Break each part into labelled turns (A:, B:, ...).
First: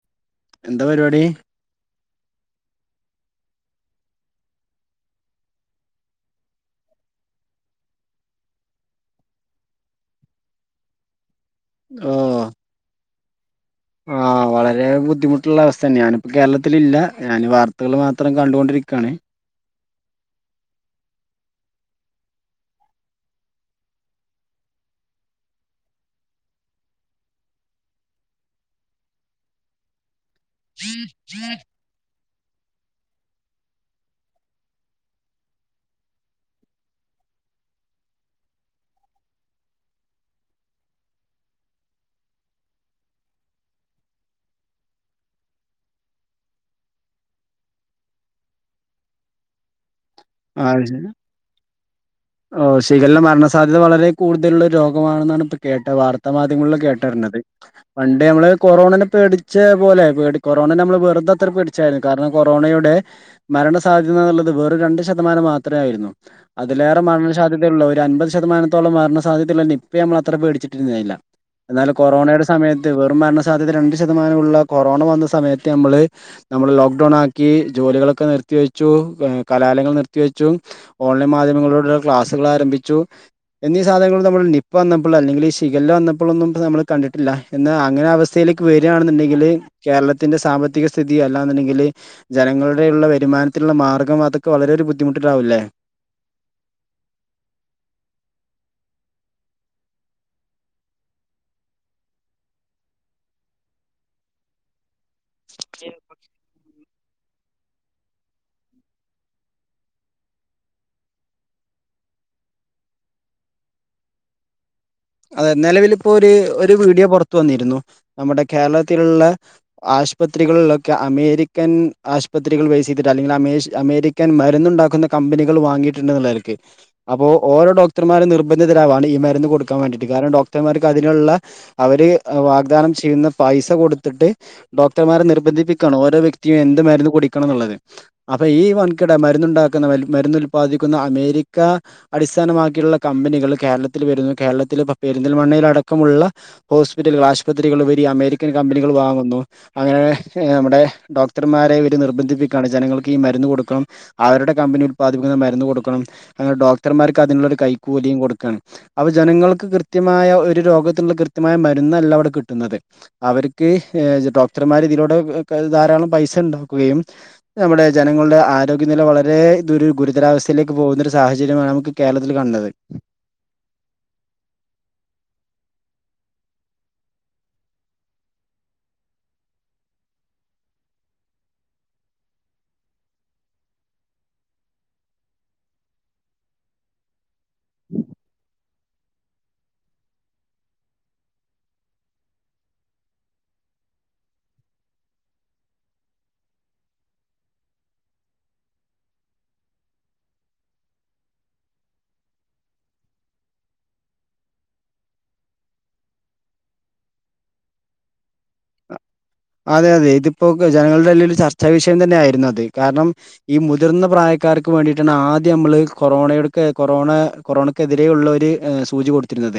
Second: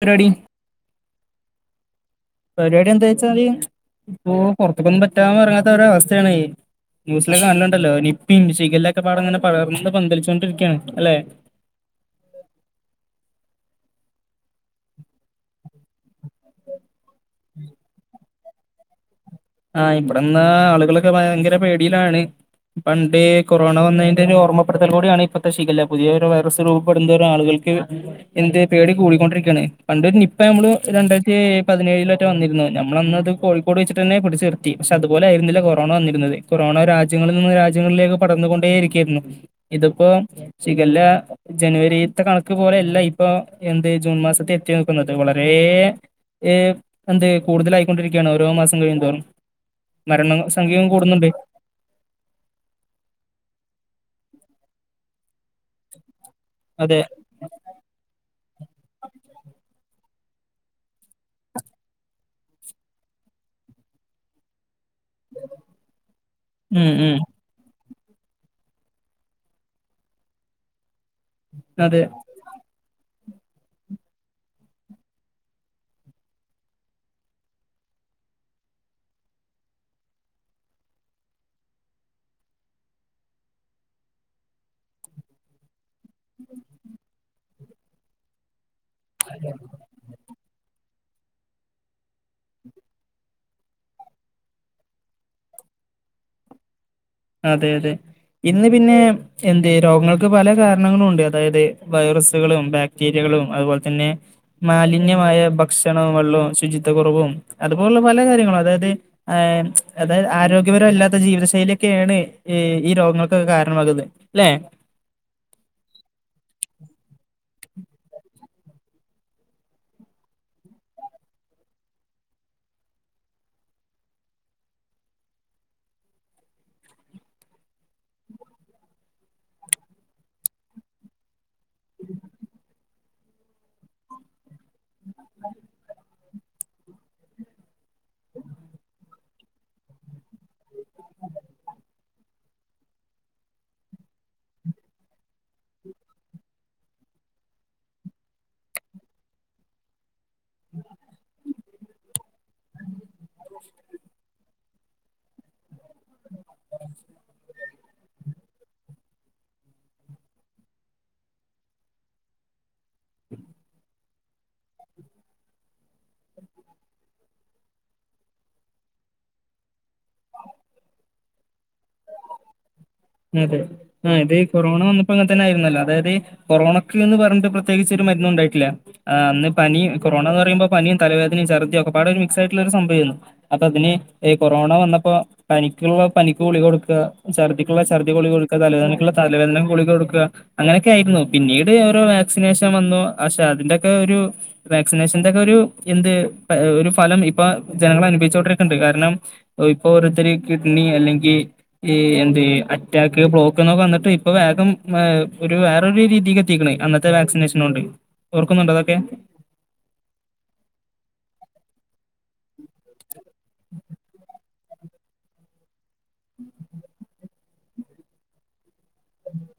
A: പരിവാടി
B: എന്താ പരിവാടി
A: പരിവാടി എന്തയ്ച്ചാല് ഇപ്പൊ പുറത്ത്ക്കൊന്നും പറ്റാ വരാത്ത ഒരവസ്ഥേണേയ് ന്യൂസിലൊക്കെ നല്ലണ്ടല്ലോ നിപ്പിം ഷിഗല്ലൊക്കെ പാടങ്ങനെ പടർന്ന് പന്തലിച്ചോണ്ടിരിക്ക്യാണ് അല്ലെ
B: ആഹ് ആഹ് വളരെ ബുദ്ധിമുട്ടുള്ള അവസ്ഥന്നെ ഞാനിപ്പോ കേരളത്തിലില്ല ഞാന് വാർത്തകള് മാ അത്രം കണ്ടുകൊണ്ടിരിക്കാണേ
A: ആഹ് ഇവിട്ന്ന് ആളുകളൊക്കെ ഭയങ്കര പേടിയിലാണ് പണ്ട് കൊറോണ വന്നതിന്റെ ഓർമ്മപ്പെടുത്തല് കൂടീയാണ് ഇപ്പൊത്തെ ശിഗല്ല പുതിയ വൈറസ് രൂപപ്പെടുന്തോറുംം ആളുകൾക്ക് എന്ത് പേടി കൂടിക്കൊണ്ടിരിക്കണ് പണ്ട് ഇപ്പമ്മളും രണ്ടായിരത്തി പതിനേഴില് വന്നിരുന്നു ഞമ്മളന്നത് കോഴിക്കോട് വച്ചിട്ടന്നെ പിടിച്ചി നിർത്തി പക്ഷെ അതുപോലെ ആയിരുന്നില്ല കൊറോണ വന്നിരുന്നത് കൊറോണ രാജ്യങ്ങളിൽ നിന്ന് രാജ്യങ്ങളിലേക്ക് പടന്നുകൊണ്ടേ ഇരിക്കായിരുന്നു ഇതിപ്പോ ശിഖല്ല ജനുവരിത്തെ കണക്ക് പോലെയല്ല ഇപ്പൊ എന്ത് ജൂൺ മാസത്തെ എത്തി നിക്കുന്നത് വളരെ എന്ത് കൂടുതലായിക്കൊണ്ടിരിക്കുകയാണ് ഓരോ മാസം കഴിയന്തോറും മരണ സംഖ്യവും കൂടുന്നുണ്ട്
B: ഓഹ് ശീകല്ല മരണസാധ്യത വളരെ കൂടുതലുള്ള രോഗമാണെന്നാണ് ഇപ്പൊ കേട്ട വാർ മാധ്യമങ്ങള
A: അതെ
B: കേട്ടരിന്നത് പണ്ടേ നമ്മള് കൊറോണനെ പേടിച്ച പോലെ ടി കൊറോണേന നമ്മള് വെറുതെ അത്ര പേടിച്ചായിരുന്നു കാരണം കൊറോണയുടെ മരണ സാധ്യതന്നുള്ളത് വെറും രണ്ട് ശതമാനം മാത്രേ ആയിരുന്നു അതില്
A: ഉം ഉം
B: മരണ സാധ്യതയുള്ളോല് ഒരു അൻപത് ശതമാനത്തോളം സാധ്യതയുള്ള നിപ്പയെ നമ്മള് അത്രേ പേടിച്ചിട്ടിരുന്നില്ല എന്നാല്
A: അതെ
B: കൊറോണയുടെ സമയത്ത് വെ മരണ സാധ്യത രണ്ട് ശതമാനമുള്ള കൊറോണ വന്ന സമയത്ത് നമ്മള് നമ്മള് ലോക്ക്ഡൌൺ ആക്കി ജോലികളൊക്കെ നിർത്തിവെച്ചു കലാലയങ്ങൾ നിർത്തിവെച്ചു ഓൺലൈൻ മാധ്യമങ്ങളോട് ക്ലാസുകള് ആരംഭിച്ചു എന്നീ സാധനങ്ങൾ നമ്മള് നിപ്പ വന്നപ്പോള് അല്ലെങ്കി ഈ ശിഖല വന്നപ്പോളൊന്നും നമ്മള് കണ്ടിട്ടില്ല എന്ന്ന് അങ്ങനെ അവസ്ഥയിലേക് ക്ക് വരികയാണെന്നുണ്ടെങ്കില് കേരളത്തിന്റെ സാമ്പത്തിക സ് സ്ഥിതി അല്ലാ എന്നുണ്ടെങ്കില് ജനങ്ങളുടെ ഉള്ള വരുമാനത്തിലുള്ള മാർഗ്ഗം അതൊക്കെ വളരെ ഒരു ബുദ്ധിമുട്ടിലാവില്ലേ
A: അതെ അതെ ഇന്ന് പിന്നെ എന്ത് രോഗങ്ങൾക്ക് പല കാരണങ്ങളും ഉണ്ട് അതായത് വൈറസുകളും ബാക്ടീരിയകളും അതുപോലെ തന്നെ മാലിന്യ ന്മാമായ ഭക്ഷണങ്ങളിലും ശുചി കുറവും അതുപോലുള്ള പല കാര്യങ്ങളും അതായത് ആഹ് അതായത് ആരോഗ്യപരല്ലാത്ത ജീവിതശൈലി ഒക്കെയാണ് ഈ രോഗങ്ങൾക്കൊക്കെ കാരണമാകുന്നെ അല്ലെ
B: അതെ നിലവിൽ ഇപ്പോ ഒരു ഒരു വീഡിയോ പുറത്തു വന്നിരുന്നു നമ്മുടെ കേരളത്തിലുള്ള ആശുപത്രികളിലൊക്കെ അമേരിക്കൻ ആശുപത്രികൾ വെയ്സ്ചെയ്തിട്ട് അല്ലെങ്കിൽമരുന്ന് അമേഷ് അമേരിക്കൻ മരുന്നുണ്ടാക്കുന്ന കമ്പനികൾ വാങ്ങിയിട്ട് ഇണ്ട് എന്നുള്ള നിലക്ക് അപ്പൊ ഓരോ ഡോക്ടർമാരും നിർബന്ധിതരാവാണ് ഈ മരുന്ന് കൊടുക്ക ക്കാൻ വേണ്ടിയിട്ട് കാരണം ഡോക്ടർമാർക്ക് അതിനുള്ള അവര് വാഗ്ദാനം ചെയ്യുന്ന പൈസ കൊടുത്തിട്ട് ഡോക്ടർമാരെ നിർബന്ധിപ്പിക്കണം ഓരോ വെ- യും എന്ത് മരുന്നു കുടിക്കണം എന്നുള്ളത് അപ്പൊ ഈ വൻകിട മരുന്നുണ്ടാക്കുന്ന മരുന്ന് ഉൽപാദിക്കുന്ന അമേരിക്ക അടിസ്ഥാനമാക്കിയുള്ള കമ്പനികൾ കേരളത്തിൽ വരുന്ന- കേരളത്തിൽ ഇപ്പോ പെരിന്തൽമണ്ണയിലടക്കമുള്ള ഹോസ്പിറ്റലുകൾ ആശുപത്രികൾ ഉപരി അമേരിക്കൻ കമ്പനികൾ വാങ്ങുന്നു അങ്ങനെ- നമ്മുടെ ഡോക്ടർമാരെ- നിർബന്ധിപ്പിക്കാണ് ജനങ്ങൾക്ക് ഈ മരുന്ന് കൊടുക്കണം അവരുടെ കമ്പനി ഉൽപാദിപ്പിക്കുന്ന മരുന്ന് കൊടുക്കണം ണം അങ്ങനെ ഡോക്ടർമാർക്ക് അതിനുള്ളൊരു കൈക്കൂലിയും കൊടുക്കാണ് അപ്പോ ജനങ്ങൾക്ക് കൃത്യമായ ഒരു രോഗത്തിൻ കൃത്യമായ മരുന്നല്ല ഇവിടെ കിട്ടുന്നത് അവർക്ക് ഏജ- ഡോക്ടർമാർ ഇതിലൂടെ ധാരാളം പൈസ ഉണ്ടാക്കുകയും നമ്മുടെ ജനങ്ങളുടെ ആരോഗ്യനില വളരെ ദുരു ഗുരുതരാവസ്ഥയിലേക്ക് പോകുന്ന ഒരു സാഹചര്യമാണ് നമുക്ക് കേരളത്തില് കണ്ടത്
A: അതെ അതെ കൊറോണ വന്നപ്പോ അങ്ങനെ തന്നെ ആയിരുന്നല്ലോ അതായത് കൊറോണക്ക് എന്ന് പറഞ്ഞിട്ട് പ്രത്യേകിച്ച് ഒരു മരുന്ന് ഉണ്ടായിട്ടില്ല അന്ന് പനി കൊറോണ എന്ന് പറയുമ്പോ പനിയും തലവേദനയും ഛർദിയും ഒക്കപാടെ ഒരു മിക്സ് ആയിട്ടുള്ള ഒരു സംഭവമായിരുന്നു അപ്പ അതിന് കൊറോണ വന്നപ്പോ പനിക്കുള്ള പനിക്ക് ഗുളിക കൊടുക്കുക ഛർദി ഛർദിക്ക് ഗുളിക തലവേദനക്കുള്ള തലവേദന ഗുളിക കൊടുക്കുക അങ്ങനെയൊക്കെ ആയിരുന്നു പിന്നീട് ഓരോ വാക്സിനേഷൻ വന്നു പക്ഷെ അതിന്റെക്കെ ഒരു വാക്സിനേഷന്റെ ഒക്കെ ഒരു എന്ത് ഒരു ഫലം ഇപ്പൊ ജനങ്ങള് അനുഭവിച്ചോണ്ടിരിക്ക്ണ്ട് കാരണം ഇപ്പൊ ഓരോരുത്തര് കിഡ്നി അല്ലെങ്കിൽ ഈ എന്ത് അറ്റാക്ക്, ബ്ലോക്ക് എന്നൊക്കെ വന്നിട്ട് ഇപ്പൊ വേഗം ഒരു വേറൊരു രീതിക്ക് എത്തിക്ക്‌ണ് അന്നത്തെ വാക്സിനേഷനോണ്ട് ഓർക്കുന്നുണ്ടോ അതൊക്കെ
B: അതെ അതെ ഇതിപ്പോക്ക് ജനങ്ങളുടെ ഇടയിൽ ഒരു ചർച്ചാ വിഷയം തന്നെ ആയിരുന്നു അത് കാരണം ഈ മുതിർന്ന പ്രായ ക്കാർക്ക് വേണ്ടിയിട്ടാണ് ആദ്യം നമ്മള് കൊറോണക്ക് കൊറോണ കൊറോണക്കെതിരെയുള്ള ഒരു സൂചി കൊടുത്തിരുന്നത്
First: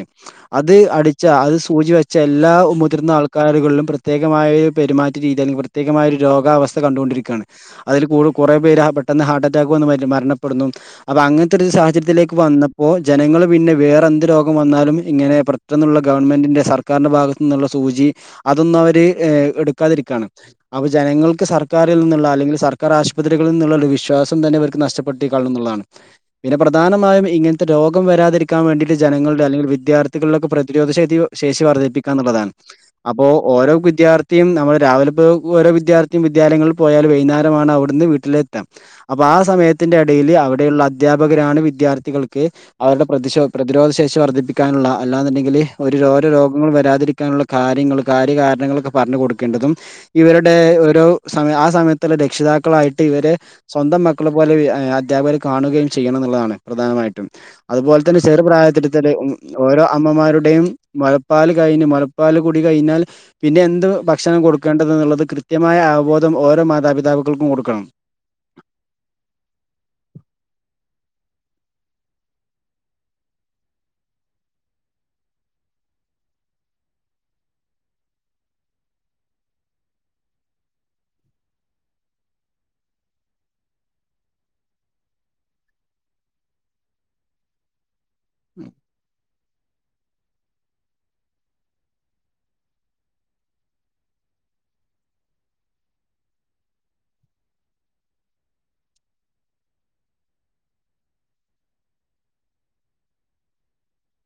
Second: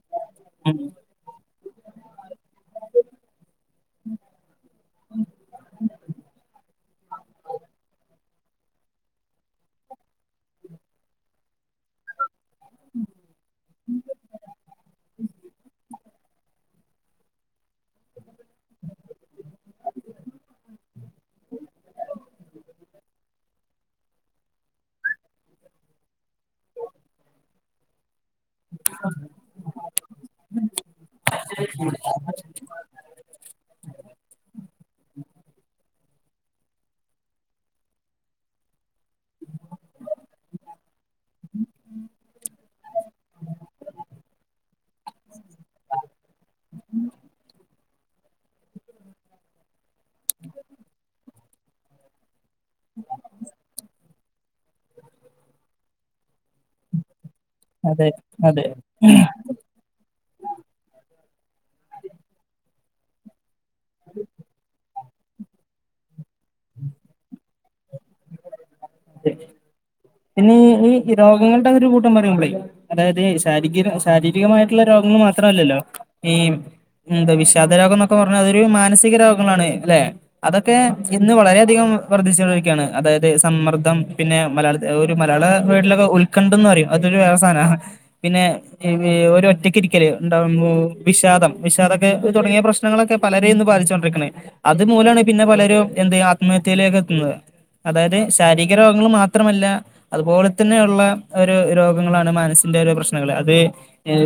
B: അത്
A: ഉം
B: അടിച്ച അത് പൂജി വെച്ചെ എല്ലാ മുതിർന്ന ആൾക്കാരുകളിലും പ്രത്യേകമായി പെരുമാറ്റ രീതി അല്ലെങ്കിൽ പ്രത്യേമായ ഒരു രോഗാവസ്ഥ കണ്ടോണ്ടിരിക്കാണ് അതിൽ കൂ കൊറേ പേര് ആ പെട്ടെന്ന് ഹാർട്ട് അറ്റാക്ക് വന്ന് മര മരണപ്പെടുന്നു അപ്പൊ അങ്ങനത്തെ ഒരു സാഹചര്യത്തിലേക്ക് വന്നപ്പോ ജനങ്ങള് പിന്നെ വേറെ എന്ത് രോഗം വന്നാലും ഇങ്ങനെ പെട്ടന്നുള്ള ഗവൺമെന്റിന്റെ സർക്കാരിൻ്റെ ഭാഗത്തു നിന്നുള്ള സൂചി അതൊന്ന് അവർ ഹേ എടുക്കാതിരിക്കാണ് അപ്പൊ ജനങ്ങൾക്ക് സർക്കാരിൽ നിന്നുള്ള അല്ലെങ്കിൽ സർക്കാർ ആശുപത്രികളിൽ നിന്നുള്ള ഒരു വിശ്വാസം തന്നെ ഇവർക്ക് നഷ്ടപ്പെട്ട കാണും എന്നുള്ളതാണ് പിന്നെ പ്രധാനമായും ഇങ്ങനത്തെ രോഗം വരാതിരിക്കാ ക്കാവേണ്ടിട്ട് ജനങ്ങളുടെ അല്ലെങ്കിൽ വിദ്യാർത്ഥികളുടെക്കെ പ്രതിരോധ ശേഷി ശേഷി വർദ്ധിപ്പിക്കാ എന്നുള്ളതാണ് അപ്പോൾ ഓരോ വിദ്യാർത് നമ്മള് രാവിലെ ഇപ്പൊ ഓരോ വിദ്യാർത്ഥിയും വിദ്യാലയങ്ങളിൽ പോയാൽ വൈന്നാരമാണ് അവിടുന്ന് വീട്ടിൽ എത്ത അപ്പൊ ആ സമയത്തിന്റെ ഇടയിൽ അവിടെയുള്ള അധ്യാപകരാണ് വിദ്യാർത്ഥികൾക്ക് അവരുടെ പ്രതിശോ പ്രതിരോധശേഷി വർദ്ധിപ്പിക്കാനുള്ള അല്ല എന്നുണ്ടെങ്കിൽ ഒരു ഓരോ രോഗങ്ങൾ വരാതിരിക്കാനുള്ള കാര്യങ്ങൾ കാര്യ കാരണങ്ങളൊക്കെ പറഞ്ഞു കൊടുക്കേണ്ടതും ഇവരുടെ ഒരോ സമയ ആ സമയത്ത് രക്ഷിതാക്ക മക്കളായിട്ട് ഇവരെ സ്വന്തം മക്ക മക്കളെ പോലെ ഏ അധ്യാപകർ കാണുകയും ചെയ്യണം എന്നുള്ളതാണ് പ്രധാനമായിട്ടും അതുപോലെ
A: അതെ
B: തന്നെ ചെറു പ്രായത്തിൽ
A: അതെ
B: തന്നെ ഓരോ അമ്മമാരുടെയും മുലപ്പാല് കഴിഞ്ഞ് മുലപ്പാൽ കൂടി കഴിഞ്ഞാൽ പിന്നെ എന്ത് ത് ഭക്ഷണം കൊടുക്കേണ്ടത് ന്നുള്ളത് കൃത്യമായ അവബോധം ഓരോ മാതാപിതാക്കാക്കൾക്കും കൊടുക്കണം
A: തെ പിന്നെ ഈ രോഗങ്ങളുടെ ഒരു കൂട്ടം പറയുമ്പോളേ അതായത് ശാരീരി ശാരീരികമായിട്ടുള്ള രോഗങ്ങൾ മാത്രല്ലല്ലോ ഈ എന്തവിഷാദ രോഗം എന്നൊക്കെ പറഞ്ഞാൽ അതൊരു മാനസിക രോഗങ്ങമാണ് അല്ലെ അതൊക്കെ ഇന്ന് വളരെയധികം വർദ്ധിച്ചുകൊണ്ടിരിക്കുകയാണ് അതായത് സമ്മർ ർദ്ദം പിന്നെ മലയാള ഒരു മലയാള വേർഡ്ലൊക്കെ ഉത്ക്കണ്ഠം ന്ന് പറയും അതൊരു വേറെ സാധന പിന്നെ ഇത് ഓരൊ ഒറ്റക്ക് ഇരിക്കല് ഇണ്ടാവുമ്പോ വിഷാദം വിഷാദൊക്കെ തുടങ്ങിയ പ്രശ്നങ്ങളൊക്കെ പലരെയും ഇന്ന് ബാധിച്ച് കൊണ്ടിരിക്ക്ണ്ടേ അത് മൂലമാണ് പിന്നെ പലരും എന്ത് ആത്മഹത്യയിലേക്ക് എത്തുന്നത് അതായത് ശാരീ രോഗങ്ങൾ മാത്രമല്ല അതുപോലെ തന്നെ ഉള്ള ഒരു രോഗങ്ങളാണ് മനസ്സിന്റെ ഒരു പ്രശ്നങ്ങള് അത്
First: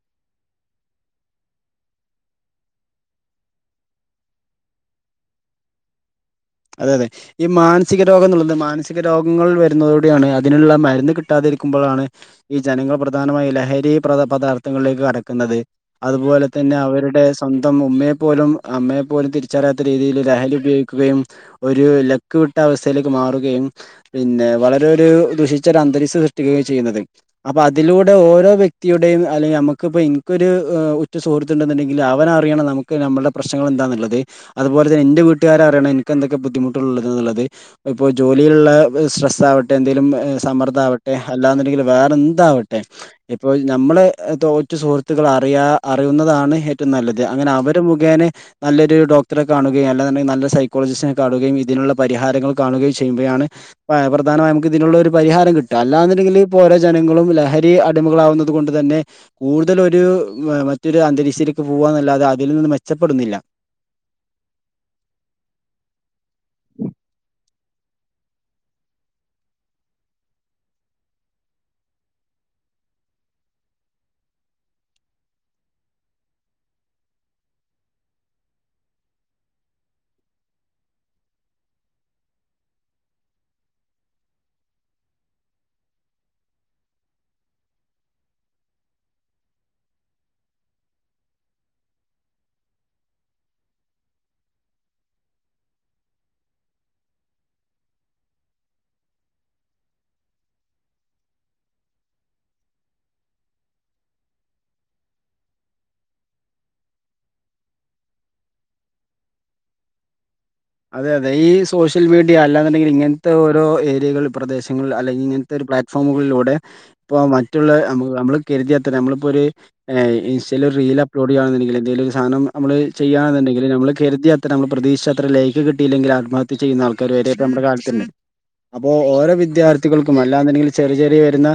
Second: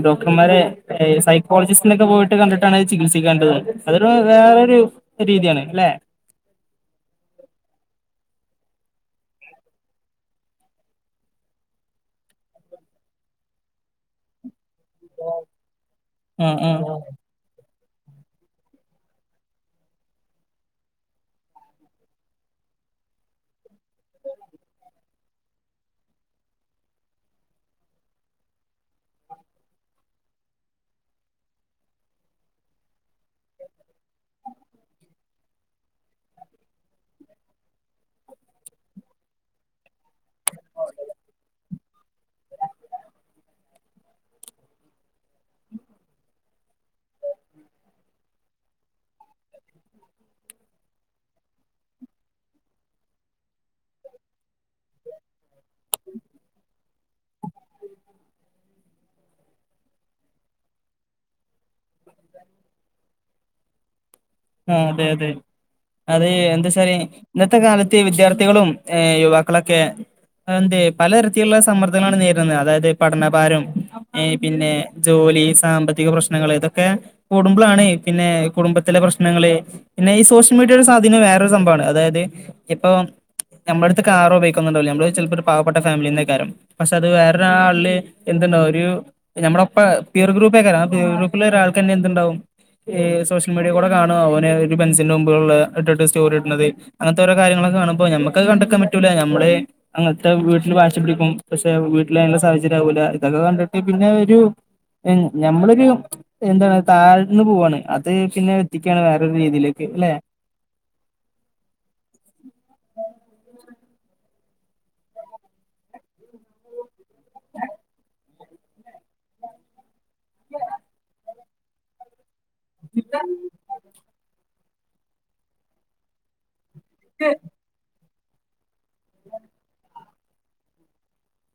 A: ഡോക്ടർമാരെ സൈക്കോളജിസ്റ്റിനൊക്കെ പോയിട്ട് കണ്ടിട്ടാണ് ചികിത്സിക്കേണ്ടത് അതൊരു വേറെരു രീതിയാണ് ല്ലെ
B: അതെ അതെ ഈ മാനസിക രോഗം എന്നുള്ളത് മാനസിക രോഗങ്ങൾ വരുന്നതോടെയാണ് അതിനുള്ള മരുന്ന് കിട്ടാതിരിക്കുമ്പോഴാണ് ഈ ജനങ്ങൾ പ്രധാനമായി ലഹരി പ്രദ പദാർത്ഥ പദാർത്ഥങ്ങളിലേക്ക് കടക്കുന്നത് അതുപോലെ
A: ആഹ്
B: തന്നെ
A: ആഹ്
B: അവരുടെ സമി സ്വന്തം ഉമ്മയെ പോലും അമ്മയെ പോലും തിരിച്ചറിയാത്ത രീതിയിൽ ലഹരി ഉപയോഗിക്കുകയും ഒരു ലക്ക് വിട്ട അവസ്ഥയിലേക്ക് മാറുകയും പിന്നെ വളരെ ഒരു ദുഷിച്ച ഒരു അന്തരീക്ഷം സൃഷ്ടിക്കുകയും ചെയ്യുന്നത് അപ്പൊ അതിലൂടെ ഓരോ വ്യക്തിയുടെയും അല്ലെങ്കിൽ നമുക്കിപ്പോ എനിക്കൊരു ഉറ്റ സുഹൃത്തുണ്ടുണ്ടെങ്കിൽ അവൻ അറിയണം നമുക്ക് നമ്മുടെ പ്രശ്നങ്ങൾ എന്താന്നുള്ളത് അതുപോലെ തന്നെ എന്റെ വീട്ടുകാര് അറിയണം എന്തൊക്കെ ബുദ്ധിമുട്ടുള്ളത്ള്ളത് ഇപ്പോൾ ജോലിയിലുള്ള സ്ട്രെസ് ആവട്ടെ എന്തെങ്കലും സമ്മർദ്ദ ആവട്ടെ അല്ലാന്നുണ്ടെങ്കിൽ വേറെ എന്താവട്ടെ ഇപ്പൊ നമ്മള് ഒറ്റു സുഹൃത്തുക്കൾ അറിയാ അറിയുന്നതാണ് ഏറ്റവും നല്ലത് അങ്ങനെ അവര് മുഖേനെ നല്ലൊരു ഡോക്ടറെ കാണുകയും അല്ലാന്നുണ്ടെങ്കിൽ നല്ല സൈക്കോ സൈക്കോളജിസ്റ്റ് കാണുകയും ഇതിനുള്ള പരിഹാരങ്ങൾ കാണുകയും ചെയ്യുമ്പോഴാണ് പ്രധാനമായി നമുക്ക് ഇതിനുള്ള ഒരു പരിഹാരം കിട്ടും അല്ലാന്നുണ്ടെങ്കിൽ ഇപ്പോ ഓരോ ജനങ്ങളും ലഹരി അടിമകളാവുന്നത് കൊണ്ട് തന്നെ കൂടുതലൊ ഒരു മറ്റൊരു അന്തരീക്ഷത്തിലേക്ക് പോവവാന്നല്ലാതെ അതിൽ നിന്ന് മെച്ചപ്പെടുന്നില്ല
A: ആ അതെ അതെ അത് എന്താച്ചല് ഇന്നത്തെ കാലത്ത് വിദ്യാർത്ഥികളും യുവാക്കളൊക്കെ എന്ത് പലതരത്തിലുള്ള സമ്മർദ്ദങ്ങളാണ് നേരിടുന്നത് അതായത് പഠനഭാരം പിന്നെ ജോലി സാമ്പത്തിക പ്രശ്നങ്ങൾ ഇതൊക്കെ കൂടുമ്പോളാണ് പിന്നെ കുടുംബത്തിലെ പ്രശ്ന പ്രശ്നങ്ങള് പിന്നെ ഈ സോഷ്യൽ മീഡിയ ഒരു സ്വാധീനം വേറൊരു സംഭവമാണ് അതായത് ഇപ്പൊ നമ്മളടുത്ത് കാറ്പയോഗിക്കൊുന്നുണ്ടാവില്ല നമ്മള് ചെലപ്പോ ഒരു പാവപ്പെട്ട ഫാമിലിന്നേക്കാരം പക്ഷെ അത് വേറൊരാളില് എന്തുണ്ടാവും ഒരു നമ്മളോപ്പം പിയർ ഗ്രൂപ്പേക്കാരം പിയർ ഗ്രൂപ്പുള്ള ഒരാൾക്കന്നെ എന്തുണ്ടാവും ഈ സോഷ്യൽ മീഡിയ കൂടെ കാണോ അവന് ഒരു പെൻസിന്റെ മുമ്പിലള്ള ഇട്ടിട്ട് സ്റ്റോറി ഇട്ണത് അങ്ങനത്തെ ഓരോ കാര്യങ്ങളൊക്കെ കാണുമ്പോൾ നമ്മക്ക് അത് കണ്ട്ക്കാൻ പറ്റുല നമ്മടെ അങ്ങനത്തെ വീട്ടിൽ വാശി പിടിക്കും പക്ഷെ വീട്ടിൽ അതിനുള്ള സാഹചര്യം ആവൂല ഇതൊക്കെ കണ്ടിട്ട് പിന്നെ ഒരു ഞമ്മളൊരു എന്താ താഴ്ന്ന് പോവാണ് അത് പിന്നെ എത്തിക്കാണ് വേറൊരു രീതിയിലേക്ക് ല്ലെ
B: അതെ അതെ ഈ സോഷ്യൽ മീഡിയ അല്ലാന്നുണ്ടെങ്കിൽ ഇങ്ങൻത്തെ ഓരോ വിദ്യകൾ പ്രദേശങ്ങൾ അല്ലെങ്കിൽ ഇങ്ങനത്തെ ഒരു പ്ലാറ്റ്ഫോമുകളിലൂടെ ഇപ്പ മറ്റുള്ള നമ്മ നമ്മള് കരുതിയ കരുതിയാൽ തന്നെ നമ്മള്പ്പോ ഒര് ഏ ഇൻസ്റ്റയിൽ റീൽ അപ്ലോഡ് കിട്ടാണ് ന്നുണ്ടെങ്കിൽ എന്തേലും ഒരു സധനം നമ്മള് ചെയ്യന്നുണ്ടെങ്കില് നമ്മള് കരുതിയാ നമ്മള് പ്രതീക്ഷത്ര ലയ് ത് കിട്ടയില്ലെിൽ ആത്മഹത് ത്യ ചെയ്യുന്ന ആൾക്കാര് വരെ നമ്മുടെ കാലത്തുണ്ട് അപ്പോ ഓരോ വിദ്യാർത്ഥികൾക്കും അല്ലാന്നുണ്ടങ്കിൽ ചെറിയ ചെറിയ വരുന്ന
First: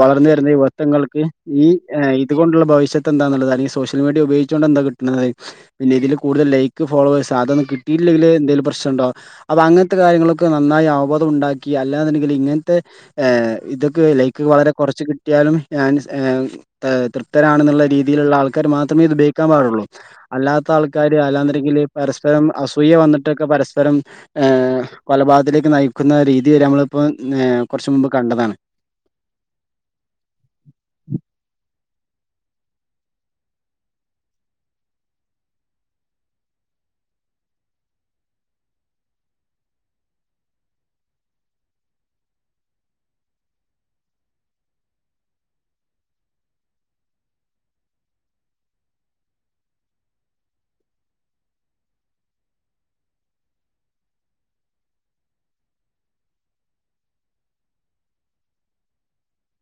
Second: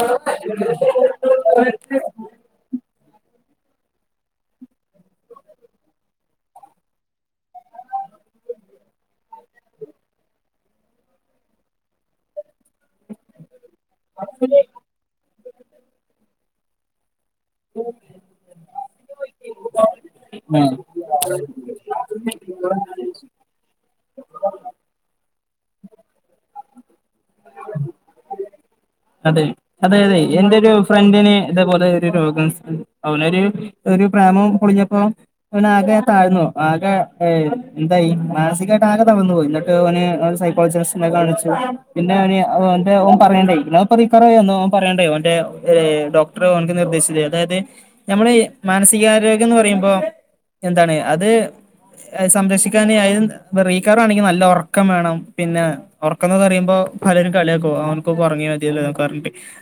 B: വളർന്ന് വരുന്ന യുവത്വങ്ങൾക്ക് ഈ ഇതുകൊണ്ടുള്ള ഭവിഷത് തന്താന്ന്ള്ളത് അല്ലെങ്കൽ സോഷ്യൽമിഡിയ ഉപയോഗിച്ചോണ്ട് എന്താ കിടുന്നത് ഇതിൽ കൂടുതൽ ലൈക്ക് ഫോളോവയ്സ് അതൊന്നും കിട്ടയില്ലെങ്കിലെ എന്തേലും പ്രശ്നണ്ടോ അപ്പ അങ്ങനത്തെ കാര്യങ്ങളിലൊക്കെ നന്നായി അവബോധം ഉണ്ടാക്കി അല്ലാന്നുണ്ടെങ്കിൽ ഇങ്ങൻ ത്തെ എ ഇതൊക്കെ ലൈക്ക് വളരെ കുറച്ച് കിട്ട് പറ്റിയാലും ഞാൻ ഏ താ തൃ ത്തരാണെന്നുള്ള രീതിയിലുള്ള ആൾക്കാര് മാത്രമേ ഇത് ഉപയോഗിക്കാൻ പാടൊള്ളൂ അല്ലാത്ത ആൾക്കാര് അല്ലാന്ന്ണ്ടെങ്കില്
A: ആഹ്
B: പരസ്പരം അസൂയ വന്നിട്ട് പരസ്പരം എ കൊ വാതിലേക്ക് നയിക്കുന്ന രീതി വരെ നമ്മള് ഇപ്പോൾ കുറച്ച മുമ്പ് കണ്ടതാണ്
A: അതെ അതെ ര അവനൊരു ഒരു പ്രേമം പൊളിഞ്ഞപ്പോ അവൻ ആകെ താഴ്ന്നു ആകെ എന്തായി മാനസികമായിട്ട് ആകെ തകർന്നുപോയി എന്നിട്ട് അവന് സൈക്കോളജിസ്റ്റിനെ കാണിച്ചു പിന്നെ അവന് അവന്റെ ഓ പറയണ്ടായി ക്കാറോ അവ പറയണ്ടേ അവന്റെ ഡോക്ടർ അവനക്ക് നിർദ്ദേശിച്ചത് അതായത് നമ്മുടെ മാനസികാരോഗ്യം എന്ന് പറയുമ്പോ എന്താണ് അത് സംരക്ഷിക്കാണെങ്കിൽ നല്ല ഉറക്കം വേണം പിന്നെ ഉറക്കം എന്ന് പറയുമ്പോ പലരും കളിയക്കും അവനങ്ങ് ഉറങ്ങി.. പറ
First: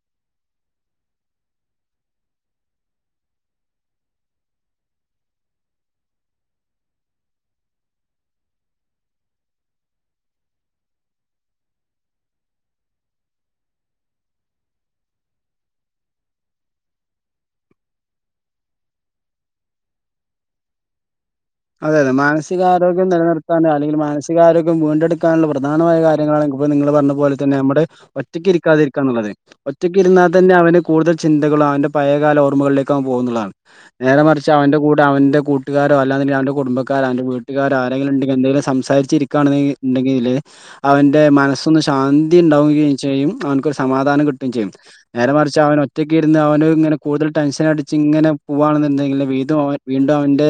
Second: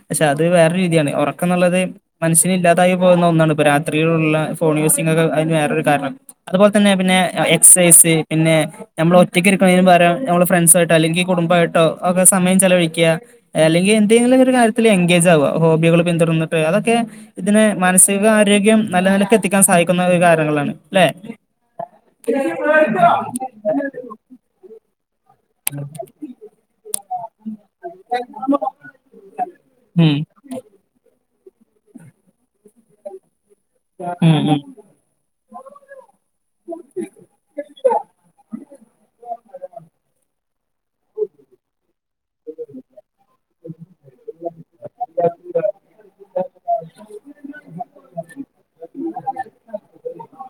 A: പക്ഷെ അത് വേറെ രീതിയാണ് ഉറക്ക എന്നുള്ളത് മനുഷ്യന് ഇല്ലാതാക്ക പോകുന്ന ഒന്നാണ് ഇപ്പൊ രാത്രിയിലള്ള ഫോൺ യൂസിംഗ് ഒക്കെ അതിന് വേറൊരു കാരണം അതുപോലെ തന്നെ പിന്നെ എക്സസൈസ് പിന്നെ നമ്മൾ ഒറ്റയ്ക്ക് ഇരിക്കുന്നതിന് പകരം നമ്മൾ ഫ്രണ്ട്സും ആയിട്ടോ അല്ലെങ്കിൽ കുടുംബമായിട്ടോ ഒക്കെ സമയം ചെലവഴിക്കുക അല്ലെങ്കിൽ എന്തെങ്കിലും ഒരു കാര്യത്തിൽ എൻഗേജ് ആവുക ഹോബികൾ പിന്തുടന്നിട്ട് അതൊക്കെ ഇതിനെ മാനസികാരരോഗ്യം നല്ല നിലക്ക് എത്തിക്കാൻ സഹായിക്കുന്ന ഒരു കാര്യങ്ങളാണ് അല്ലെ
B: അതെ അതെ മാനസികാരോഗ്യം നിലനിർത്താനോ അല്ലെങ്കിൽ മാനസികാരോഗ്യം വീണ്ടെടുക്കാനുള്ള.. പ്രധാനമായ കാര്യങ്ങള നിങ്ങൾ പറഞ്ഞ പോലെ തന്നെ നമ്മുടെ ഒറ്റക്ക്
A: ഉം
B: ഇരിക്കാതിരിക്കാ എന്നുള്ളത് ഒറ്റക്ക് ഇരുന്നാൽ തന്നെ അവന് കൂടുതൽ ചിന്തകളും അവന്റെ പയകാല ഓമ്മകളിലേക്ക് അവ പോകുന്നതാണ് നേരെ
A: ഉം
B: മറിച്ച്
A: ഉം
B: അവന്റെ കൂടെ അവന്റെ കൂട്ടുകാരോ അല്ലാ ഞനോ കുടുംബക്കാർ ആണെങ്കിലും അവന്റെ വീട്ടുകാർ ആരെങ്കിലും ഉണ്ടെങ്കിൽ എന്തെങ്കിലും സംസാരിച്ചിരിക്കുകയാണങ്കിൽ ഉണ്ടെങ്കില് അവന്റെ മനസ്സൊന്ന് ശാന്തി ഉണ്ടാവുകയും ചെയ്യും അവനെരു സമാധാനം കിട്ടുകയും ചെയ്യും നേരെ മറിച്ച് അവൻ ഒറ്റക്ക ഇരുന്ന് അവന് ഇങ്ങനെ കൂടുതൽ ടെൻഷൻ അടിച്ച് ഇങ്ങനെ പോവുകവാണെന്നുണ്ടെങ്കില് വീണ്ടും വീണ്ടും അവന്റെ..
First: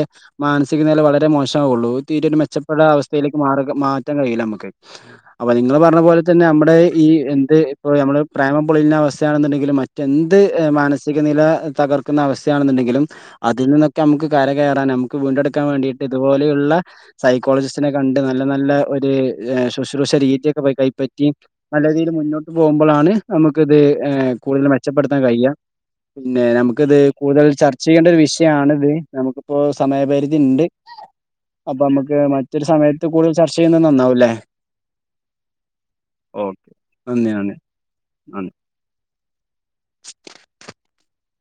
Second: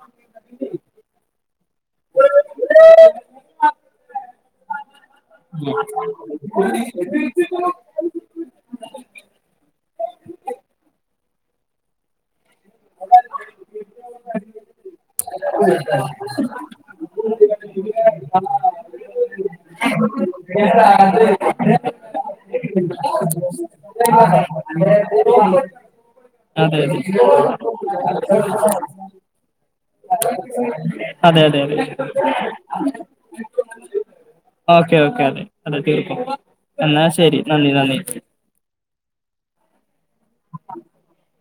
B: വളരെ മോശം ഉള്ള തീര ഒരു മെച്ചപ്പെട്ട അവസ്ഥയിലേക്ക് മാറ മാറ്റാൻ കഴിയില്ല നമുക്ക് അപ്പൊ നിങ്ങൾ പറഞ്ഞ പോലെ തന്നെ നമ്മുടെ ഈ എന്ത് ഇ നമ്മ പ്രേമം പൊളിയുന്ന അവസ്ഥയാണെന്നുണ്ടെങ്കിലും മറ്റെന്ത് മാന നില തകർക്കുന്ന അവസ്ഥയാണെന്നുണ്ടെങ്കിലും അതിൽ നിന്ന നമക്ക് കര കയറാൻ ആകും [inaudible] വേണ്ടിട്ട് ഇതുപോലെയുള്ള സൈക്കോളജിസ്റ്റിനെ കണ്ട് നല്ല നല്ല ഒരു ശുശ്രൂഷ രീതിയക്കെ കൈപ്പറ്റി നല്ല രീതിയിൽ മുന്നോട്ട് പോകുമ്പോഴാണ് നമുക്ക് ഇത് കൂടുതൽ മെച്ചപ്പെടുത്താൻ കഴിയാം പിന്നെ
A: അതെ
B: നമുക്കിത്
A: അതെ
B: കൂടുതൽ ചർച്ച ചെയ്യേണ്ട ഒരു വിഷയണിത് നമുക്കിപ്പോ ഇണ്ട്
A: അതെ അതെ അതെ
B: അപ്പൊ നമുക്ക് മറ്റൊരു സമയത്ത് കൂടുതൽ ചർച്ച ചെയ്യുന്നത് നന്നാവൂല്ലേ
A: ഓക്കെ ഓക്കെ അതെ അതെ തീർക്കും
B: ഓ നന്ദി നന്ദി [inaudible]
A: [unintelligible]